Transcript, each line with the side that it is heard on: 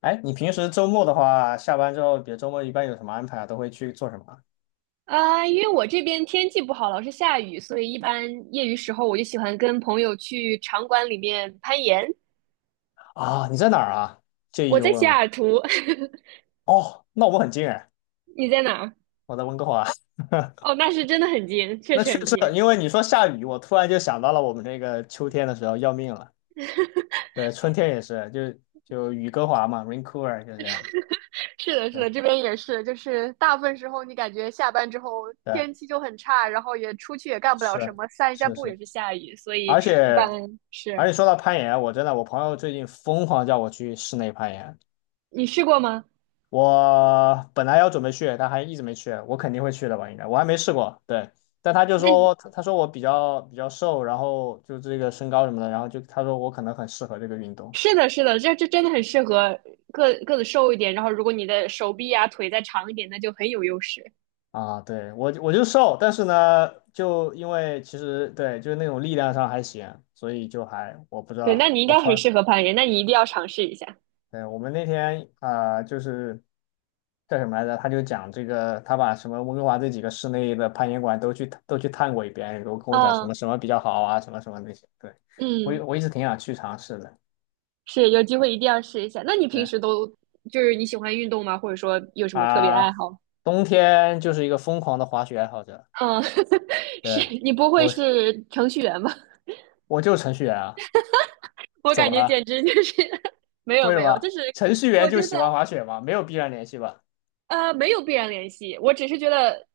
left: 哎，你平时周末的话，下班之后，比如周末一般有什么安排啊？都会去做什么
right: 啊，因为我这边天气不好，老是下雨，所以一般业余时候我就喜欢跟朋友去场馆里面攀岩。
left: 啊？啊，你在哪儿啊？介意
right: 我
left: 又
right: 在西
left: 问吗？
right: 雅图。
left: 哦，那我们很近哎，
right: 你在哪儿？
left: 我在温哥华。
right: 哦，那是真的很近，确
left: 那
right: 实
left: 确
right: 很
left: 实，
right: 近。
left: 因为你说下雨，我突然就想到了我们这个秋天的时候要命了。对，春天也是，就雨哥华嘛， r a i n c o u v e r 就这样。
right: 是的，是
left: 对
right: 的，这边也是，就是大部分时候你感觉下班之后
left: 对，
right: 天气就很差，然后也出去也干不了什
left: 是
right: 么，散一下
left: 是
right: 步
left: 是，
right: 也是下雨，所以
left: 而
right: 一
left: 且
right: 般是。
left: 而且说到攀岩啊，我真的我朋友最近疯狂叫我去室内攀岩，
right: 你试过吗？
left: 我本来要准备去，但还一直没去。我肯定会去的吧？应该我还没试过。对，但他就
right: 那你
left: 说他说我比较瘦，然后就这个身高什么的，然后就他说我可能很适合这个运动
right: 是的，是的，这真的很适合个子瘦一点，然后如果你的手臂啊腿再长一点，那就很有优势。
left: 啊。对我就瘦，但是呢，就因为其实对就是那种力量上还行，所以就还我不知
right: 对，那
left: 道
right: 你应
left: 我
right: 该
left: 突
right: 很
left: 然
right: 适合攀岩，那你一定要尝试一下。
left: 对我们那天啊、就是叫什么来着？他就讲这个，他把什么温哥华这几个室内的攀岩馆都去探过一遍，然后跟我讲什
right: 嗯
left: 么什么比较好啊，什么什么那些。对，我
right: 嗯，
left: 我一直挺想去尝试的。
right: 是，有机会一定要试一下。那你平
left: 对
right: 时都就是你喜欢运动吗？或者说有什么特别爱
left: 啊，
right: 好？
left: 冬天就是一个疯狂的滑雪爱好者。
right: 嗯，是
left: 对，
right: 你不会
left: 我
right: 是程序员吧？
left: 我就是程序员啊，
right: 我
left: 怎
right: 感
left: 么
right: 觉
left: 了？
right: 简直就是。 没有
left: 为什
right: 没有，就
left: 么？
right: 是
left: 程序员
right: 我
left: 就
right: 觉得
left: 喜欢滑雪吗？没有必然联系吧？
right: 没有必然联系，我只是觉得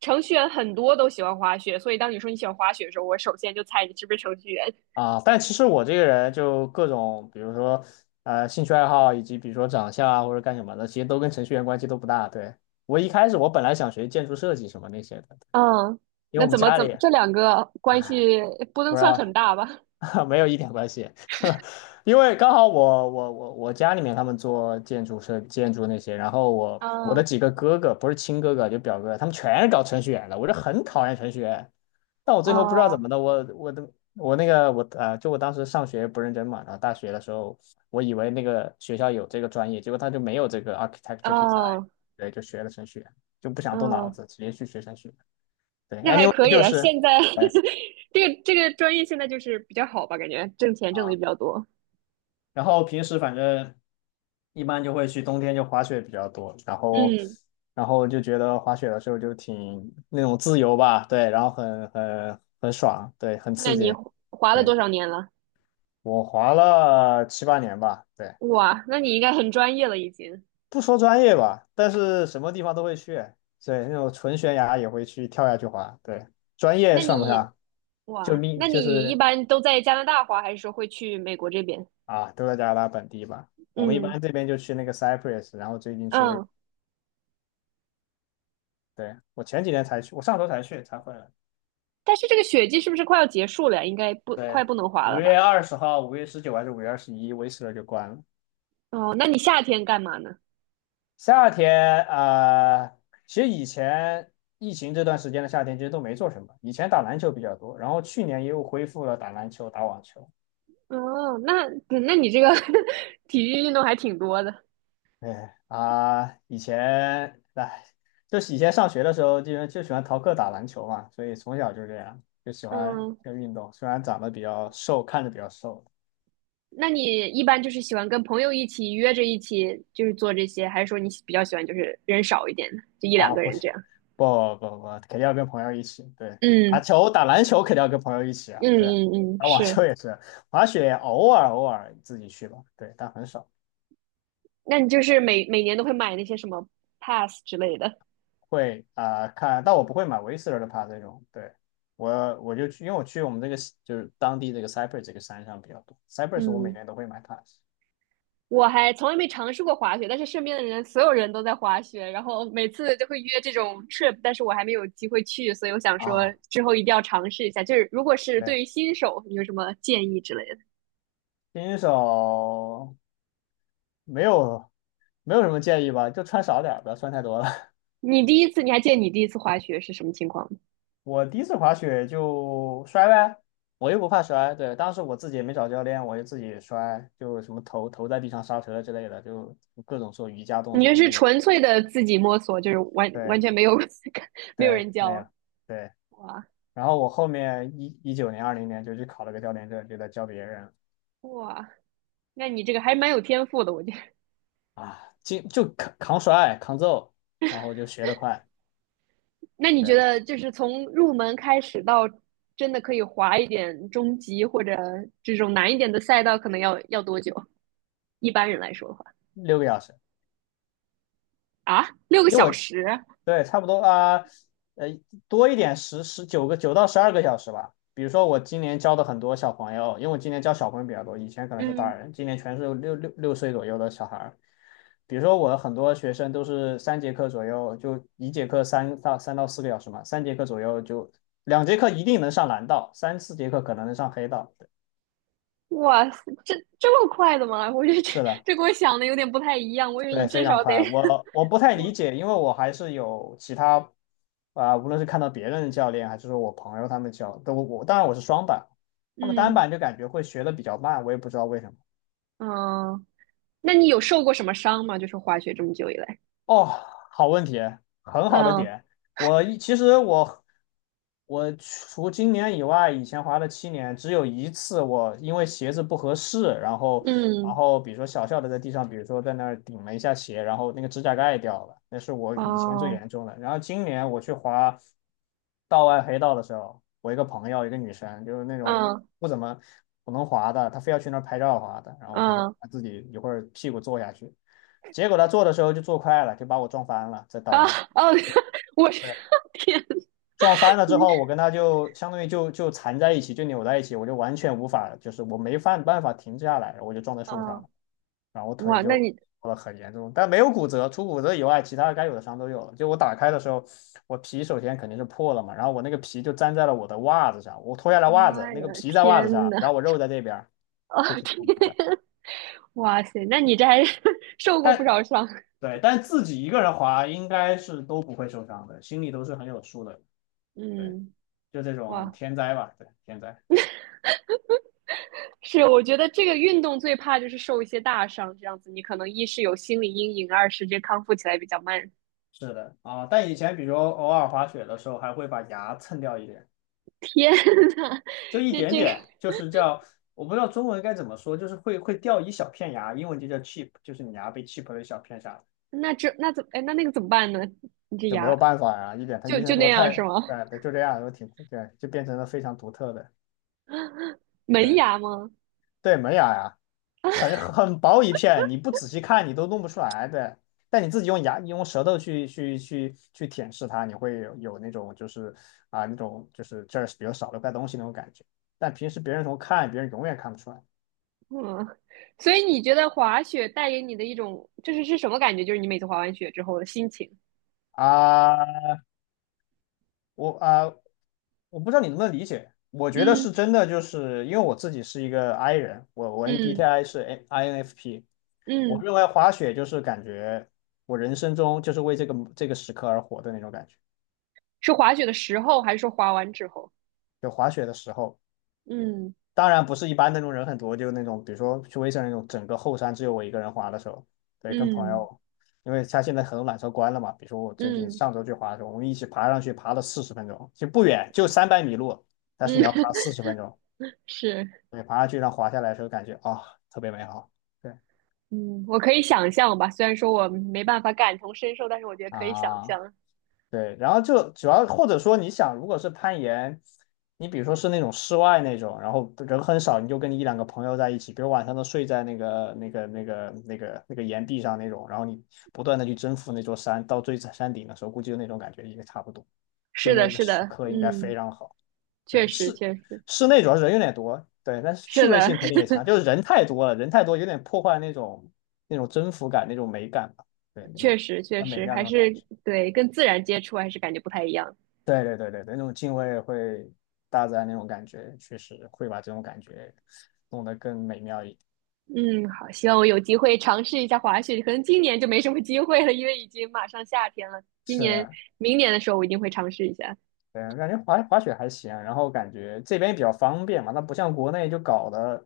right: 程序员很多都喜欢滑雪，所以当你说你喜欢滑雪的时候，我首先就猜你是不是程序员。
left: 啊，但其实我这个人就各种，比如说兴趣爱好，以及比如说长相啊或者干什么的，其实都跟程序员关系都不大。对，我一开始我本来想学建筑设计什么那些的，
right: 嗯，
left: 因为
right: 那
left: 我们
right: 怎么
left: 家
right: 怎么
left: 里
right: 这两个关系不
left: 不
right: 能
left: 知
right: 算很
left: 道
right: 大吧？
left: 没有一点关系，因为刚好我家里面他们做建筑设建筑那些，然后我的
right: 嗯，
left: 几个哥哥不是亲哥哥就表哥，他们全是搞程序员的，我就很讨厌程序员，但我最后不知道怎
right: 哦，
left: 么的，我的我那个我就我当时上学不认真嘛，然后大学的时候我以为那个学校有这个专业，结果他就没有这个 architecture design，
right: 哦，
left: 对，就学了程序员，就不想动脑
right: 嗯，
left: 子，直接去学程序员。对
right: 那还
left: ，anyway
right: 可以
left: 就
right: 了。
left: 是
right: 现在
left: 对
right: 这个专业现在就是比较好吧，感觉挣钱挣的也比
left: 啊。
right: 较多。
left: 然后平时反正一般就会去冬天就滑雪比较多，然后
right: 嗯，
left: 然后就觉得滑雪的时候就挺那种自由吧，对，然后很爽，对，很
right: 那
left: 刺
right: 你
left: 激。
right: 滑了
left: 对，
right: 多少年了？
left: 我滑了七八年吧，对，
right: 哇，那你应该很专业了已经。
left: 不说专业吧，但是什么地方都会去，对，那种纯悬崖也会去跳下去滑，对，专业
right: 那
left: 算不
right: 你
left: 上，就
right: 哇，
left: 命
right: 那
left: 就
right: 你一
left: 是
right: 般都在加拿大滑，还是说会去美国这边？
left: 啊，都在加拿大本地吧。我们一
right: 嗯
left: 般这边就去那个 c y p r u s s 然后最近去威
right: 嗯，
left: 对，我前几天才去，我上周才去才回来。
right: 但是这个雪季是不是快要结束了呀？应该
left: 对，
right: 不能滑
left: 五
right: 了
left: 月
right: 吧？
left: 二十号、5月19还是5月21，威斯勒就关了。
right: 哦，那你夏天干嘛呢？
left: 夏天啊、其实以前疫情这段时间的夏天其实都没做什么，以前打篮球比较多，然后去年又恢复了打篮球、打网球。
right: 哦，那你这个 体育运动还挺多的。
left: 哎啊、以前哎，就是以前上学的时候就喜欢逃课打篮球嘛，所以从小就这样，就喜欢
right: 嗯，
left: 这个运动。虽然长得比较瘦，看着比较瘦，
right: 那你一般就是喜欢跟朋友一起约着一起就是做这些，还是说你比较喜欢就是人少一点的，就一两
left: 啊，
right: 个
left: 不
right: 人这
left: 行，
right: 样？
left: 不不不，肯定要跟朋友一起。对，打
right: 嗯
left: 球、打篮球肯定要跟朋友一起啊。
right: 嗯
left: 对啊，
right: 嗯嗯，
left: 打网
right: 是。
left: 球也是，滑雪偶尔自己去吧。对，但很少
right: 那你就是每年都会买那些什么 pass 之类的？
left: 会啊、看，但我不会买维斯勒的帕这种。对，我就去，因为我去我们这个就是当地这个 Cypress 这个山上比较多。Cypress 我每
right: 嗯，
left: 年都会买帕
right: 我还从来没尝试过滑雪，但是身边的人所有人都在滑雪，然后每次就会约这种 trip,但是我还没有机会去，所以我想说
left: 啊。
right: 之后一定要尝试一下。就是如果是
left: 对，
right: 对于新手，你有什么建议之类的？
left: 新手没有没有什么建议吧，就穿少点儿不要穿太多了。
right: 你还记得你第一次滑雪是什么情况吗？
left: 我第一次滑雪就摔呗，我又不怕摔。对，当时我自己也没找教练，我就自己摔，就什么头在地上刹车之类的，就各种做瑜伽动
right: 你就
left: 作
right: 是
left: 那种。
right: 纯粹的自己摸索，就是完完
left: 对
right: 全没有 没有
left: 对，
right: 人
left: 没有
right: 教，
left: 对。
right: 哇
left: 然后我后面一九年、2020年就去考了个教练证，就在教别人
right: 哇，那你这个还蛮有天赋的，我觉得。
left: 啊，就扛摔、扛揍，然后就学得快，
right: 那你觉
left: 对，
right: 得就是从入门开始到真的可以滑一点中级或者这种难一点的赛道，可能要多久？一般人来说的话。
left: 6个小时。
right: 啊，六个
left: 因为
right: 小
left: 我
right: 时，
left: 对，差不多啊，呃，多一点十十九个9到12个小时吧。比如说我今年教的很多小朋友，因为我今年教小朋友比较多，以前可能是大
right: 嗯，
left: 人，今年全是6岁左右的小孩儿。比如说我很多学生都是三节课左右，就一节课3到4个小时嘛，三节课左右就2节课一定能上蓝道，3、4节课可能能上黑道。对
right: 哇塞，这么快的吗？我觉得这
left: 是的。
right: 这跟我想的有点不太一样，我以为你
left: 对，非
right: 至少
left: 常
right: 得。
left: 快。我不太
right: 我
left: 理解，因为我还是有其他啊、无论是看到别人的教练，还是说我朋友他们教，都我当然我是双板，他们单
right: 嗯
left: 板就感觉会学的比较慢，我也不知道为什么。
right: 嗯。那你有受过什么伤吗？就是滑雪这么久以来，
left: 哦，好问题，很好的
right: 嗯
left: 点。我一其实我我除今年以外，以前滑了7年，只有一次我因为鞋子不合适，然后然
right: 嗯，
left: 后比如说小小的在地上，比如说在那儿顶了一下鞋，然后那个指甲盖掉了，那是我以前最
right: 哦，
left: 严重的。然后今年我去滑道外黑道的时候，我一个朋友，一个女生，就是那种
right: 嗯
left: 不怎么不能滑的，她非要去那儿拍照滑的，然后她说
right: 嗯，
left: 她自己一会儿屁股坐下去。结果他做的时候就做快了，就把我撞翻了，在道
right: 啊，
left: 上。
right: 哦。我。
left: 对，
right: 天
left: 撞翻了之后，我跟他就相当于就缠在一起，就扭在一起，我就完全无法，就是我没办法停下来，我就撞在
right: 啊，
left: 树上
right: 哦，
left: 了，然后我腿
right: 哇，
left: 就
right: 那你。
left: 受了很严重，但没有骨折，除骨折以外，其他该有的伤都有了。就我打开的时候，我皮首先肯定是破了嘛，然后我那个皮就粘在了我的袜子上，我脱下来袜子，
right: 妈
left: 那
right: 呀，
left: 个皮在袜子
right: 天
left: 上，
right: 呐。
left: 然后我肉在这边
right: 哦
left: 就挺
right: 天，
left: 恐怖的。
right: 哇塞，那你这还 受过不
left: 但
right: 少伤。
left: 对，但自己一个人滑应该是都不会受伤的，心里都是很有数的。对，
right: 嗯，
left: 就这种
right: 哇，
left: 天灾吧，对，天灾
right: 是，我觉得这个运动最怕就是受一些大伤，这样子你可能一是有心理阴影，二是这康复起来比较慢。
left: 是的啊。但以前比如偶尔滑雪的时候，还会把牙蹭掉一点，
right: 天呐，
left: 就一
right: 那
left: 点
right: 这个
left: 点，就是叫我不知道中文该怎么说，就是会掉一小片牙，英文就叫 chip,就是你牙被 chip 了一小片下来，
right: 那这那怎哎那那个怎么办呢？你这
left: 就没
right: 牙
left: 有办法呀、一点他
right: 就
left: 医
right: 就
left: 生
right: 那
left: 说
right: 样
left: 太，
right: 是吗？
left: 对对，就这样，就挺对，就变成了非常独特的，
right: 门
left: 对
right: 牙吗？
left: 对，门牙呀。很很薄一片，你不仔细看你都弄不出来对，但你自己用牙、你用舌头去舔舐它，你会有那种就是啊那种就是这儿比较少的块东西那种感觉。但平时别人从看，别人永远看不出来
right: 嗯，所以你觉得滑雪带给你的一种，就是什么感觉？就是你每次滑完雪之后的心情？
left: 啊。我啊，我不知道你能不能理解。我觉得
right: 嗯
left: 是真的，就是因为我自己是一个 I 人，我 N b t
right: 嗯
left: i 是 N- INFP。我
right: 嗯，
left: 认为滑雪就是感觉我人生中就是为这个时刻而活的那种感觉。
right: 是滑雪的时候，还是说滑完之后？
left: 就滑雪的时候。
right: 嗯
left: 当然不是一般那种人很多，就那种比如说去威森那种整个后山只有我一个人滑的时候，对，跟朋
right: 嗯
left: 友，因为他现在很多缆车关了嘛，比如说我最近
right: 嗯
left: 上周去滑的时候，我们一起爬上去，爬了四十分钟，其实不远，就300米路，但是
right: 嗯。
left: 你要爬 四十分钟，
right: 是，
left: 对，爬上去让滑下来的时候感觉啊、特别美好，对
right: 嗯，我可以想象吧。虽然说我没办法感同身受，但是我觉得可以想
left: 啊，
right: 象。
left: 对，然后就主要或者说你想，如果是攀岩，你比如说是那种室外那种，然后人很少，你就跟你一两个朋友在一起，比如晚上都睡在那个岩壁上那种，然后你不断的去征服那座山，到最山顶的时候，估计就那种感觉也差不多，就
right: 是的，
left: 那个
right: 是
left: 时
right: 的，
left: 刻应该非
right: 嗯，
left: 常好。
right: 确
left: 对，
right: 实
left: 室
right: 确实
left: 室内主要是人有点多，对，但是趣
right: 是
left: 味
right: 的。
left: 性肯定也强，就 是人太多了，人太多有点破坏那种征服感、那种美感吧，对，那
right: 确
left: 种
right: 实确
left: 很美
right: 实，
left: 妙那
right: 还
left: 种感
right: 是
left: 觉。
right: 对跟自然接触还是感觉不太一样。
left: 对对对对对，那种敬畏会大自然那种感觉，确实会把这种感觉弄得更美妙一点。
right: 嗯，好，希望我有机会尝试一下滑雪，可能今年就没什么机会了，因为已经马上夏天了。今
left: 是
right: 年、
left: 的，
right: 明年的时候，我一定会尝试一下。
left: 对，感觉滑雪还行啊，然后感觉这边比较方便嘛，它不像国内就搞得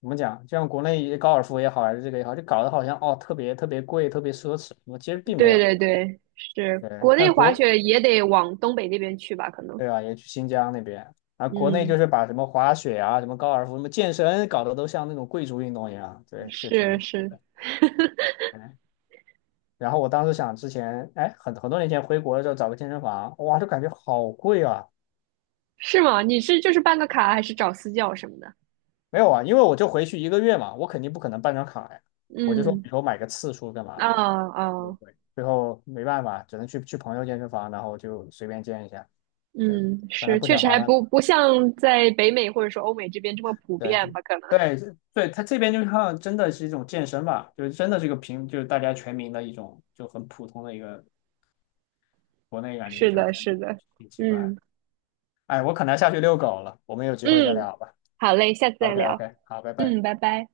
left: 怎么讲，就像国内高尔夫也好，还是这个也好，就搞得好像哦特别特别贵，特别奢侈。我其实并没
right: 对
left: 有，
right: 对对，是
left: 对，
right: 国内
left: 像
right: 滑
left: 国
right: 雪也得往东北那边去吧？可能，
left: 对吧，也去新疆那边，啊，国内
right: 嗯，
left: 就是把什么滑雪啊、什么高尔夫、什么健身搞得都像那种贵族运动一样，对，就挺
right: 是
left: 离谱
right: 是
left: 的。然后我当时想，之前哎，很多年前回国的时候找个健身房，哇，就感觉好贵啊。
right: 是吗？你是就是办个卡，还是找私教什么的？
left: 没有啊，因为我就回去一个月嘛，我肯定不可能办张卡呀。我就说
right: 嗯，
left: 以后买个次数干
right: 啊
left: 嘛的，
right: 啊，
left: 对对，最后没办法，只能去朋友健身房，然后就随便健一下。对，
right: 嗯，
left: 本来
right: 是，
left: 不
right: 确
left: 想
right: 实
left: 麻
right: 还
left: 烦
right: 不像在北美或者说欧美这边这么普
left: 对
right: 遍吧？可能。
left: 对对，他这边就像真的是一种健身吧，就是真的是个平，就是大家全民的一种，就很普通的一个国内感觉，
right: 是
left: 就是
right: 的，
left: 真的
right: 是的，
left: 挺奇怪的。
right: 嗯
left: 哎，我可能要下去遛狗了，我们有机会再
right: 嗯，
left: 聊吧。
right: 好嘞，下次再
left: OK
right: 聊，
left: OK，好，拜拜。
right: 嗯，拜拜。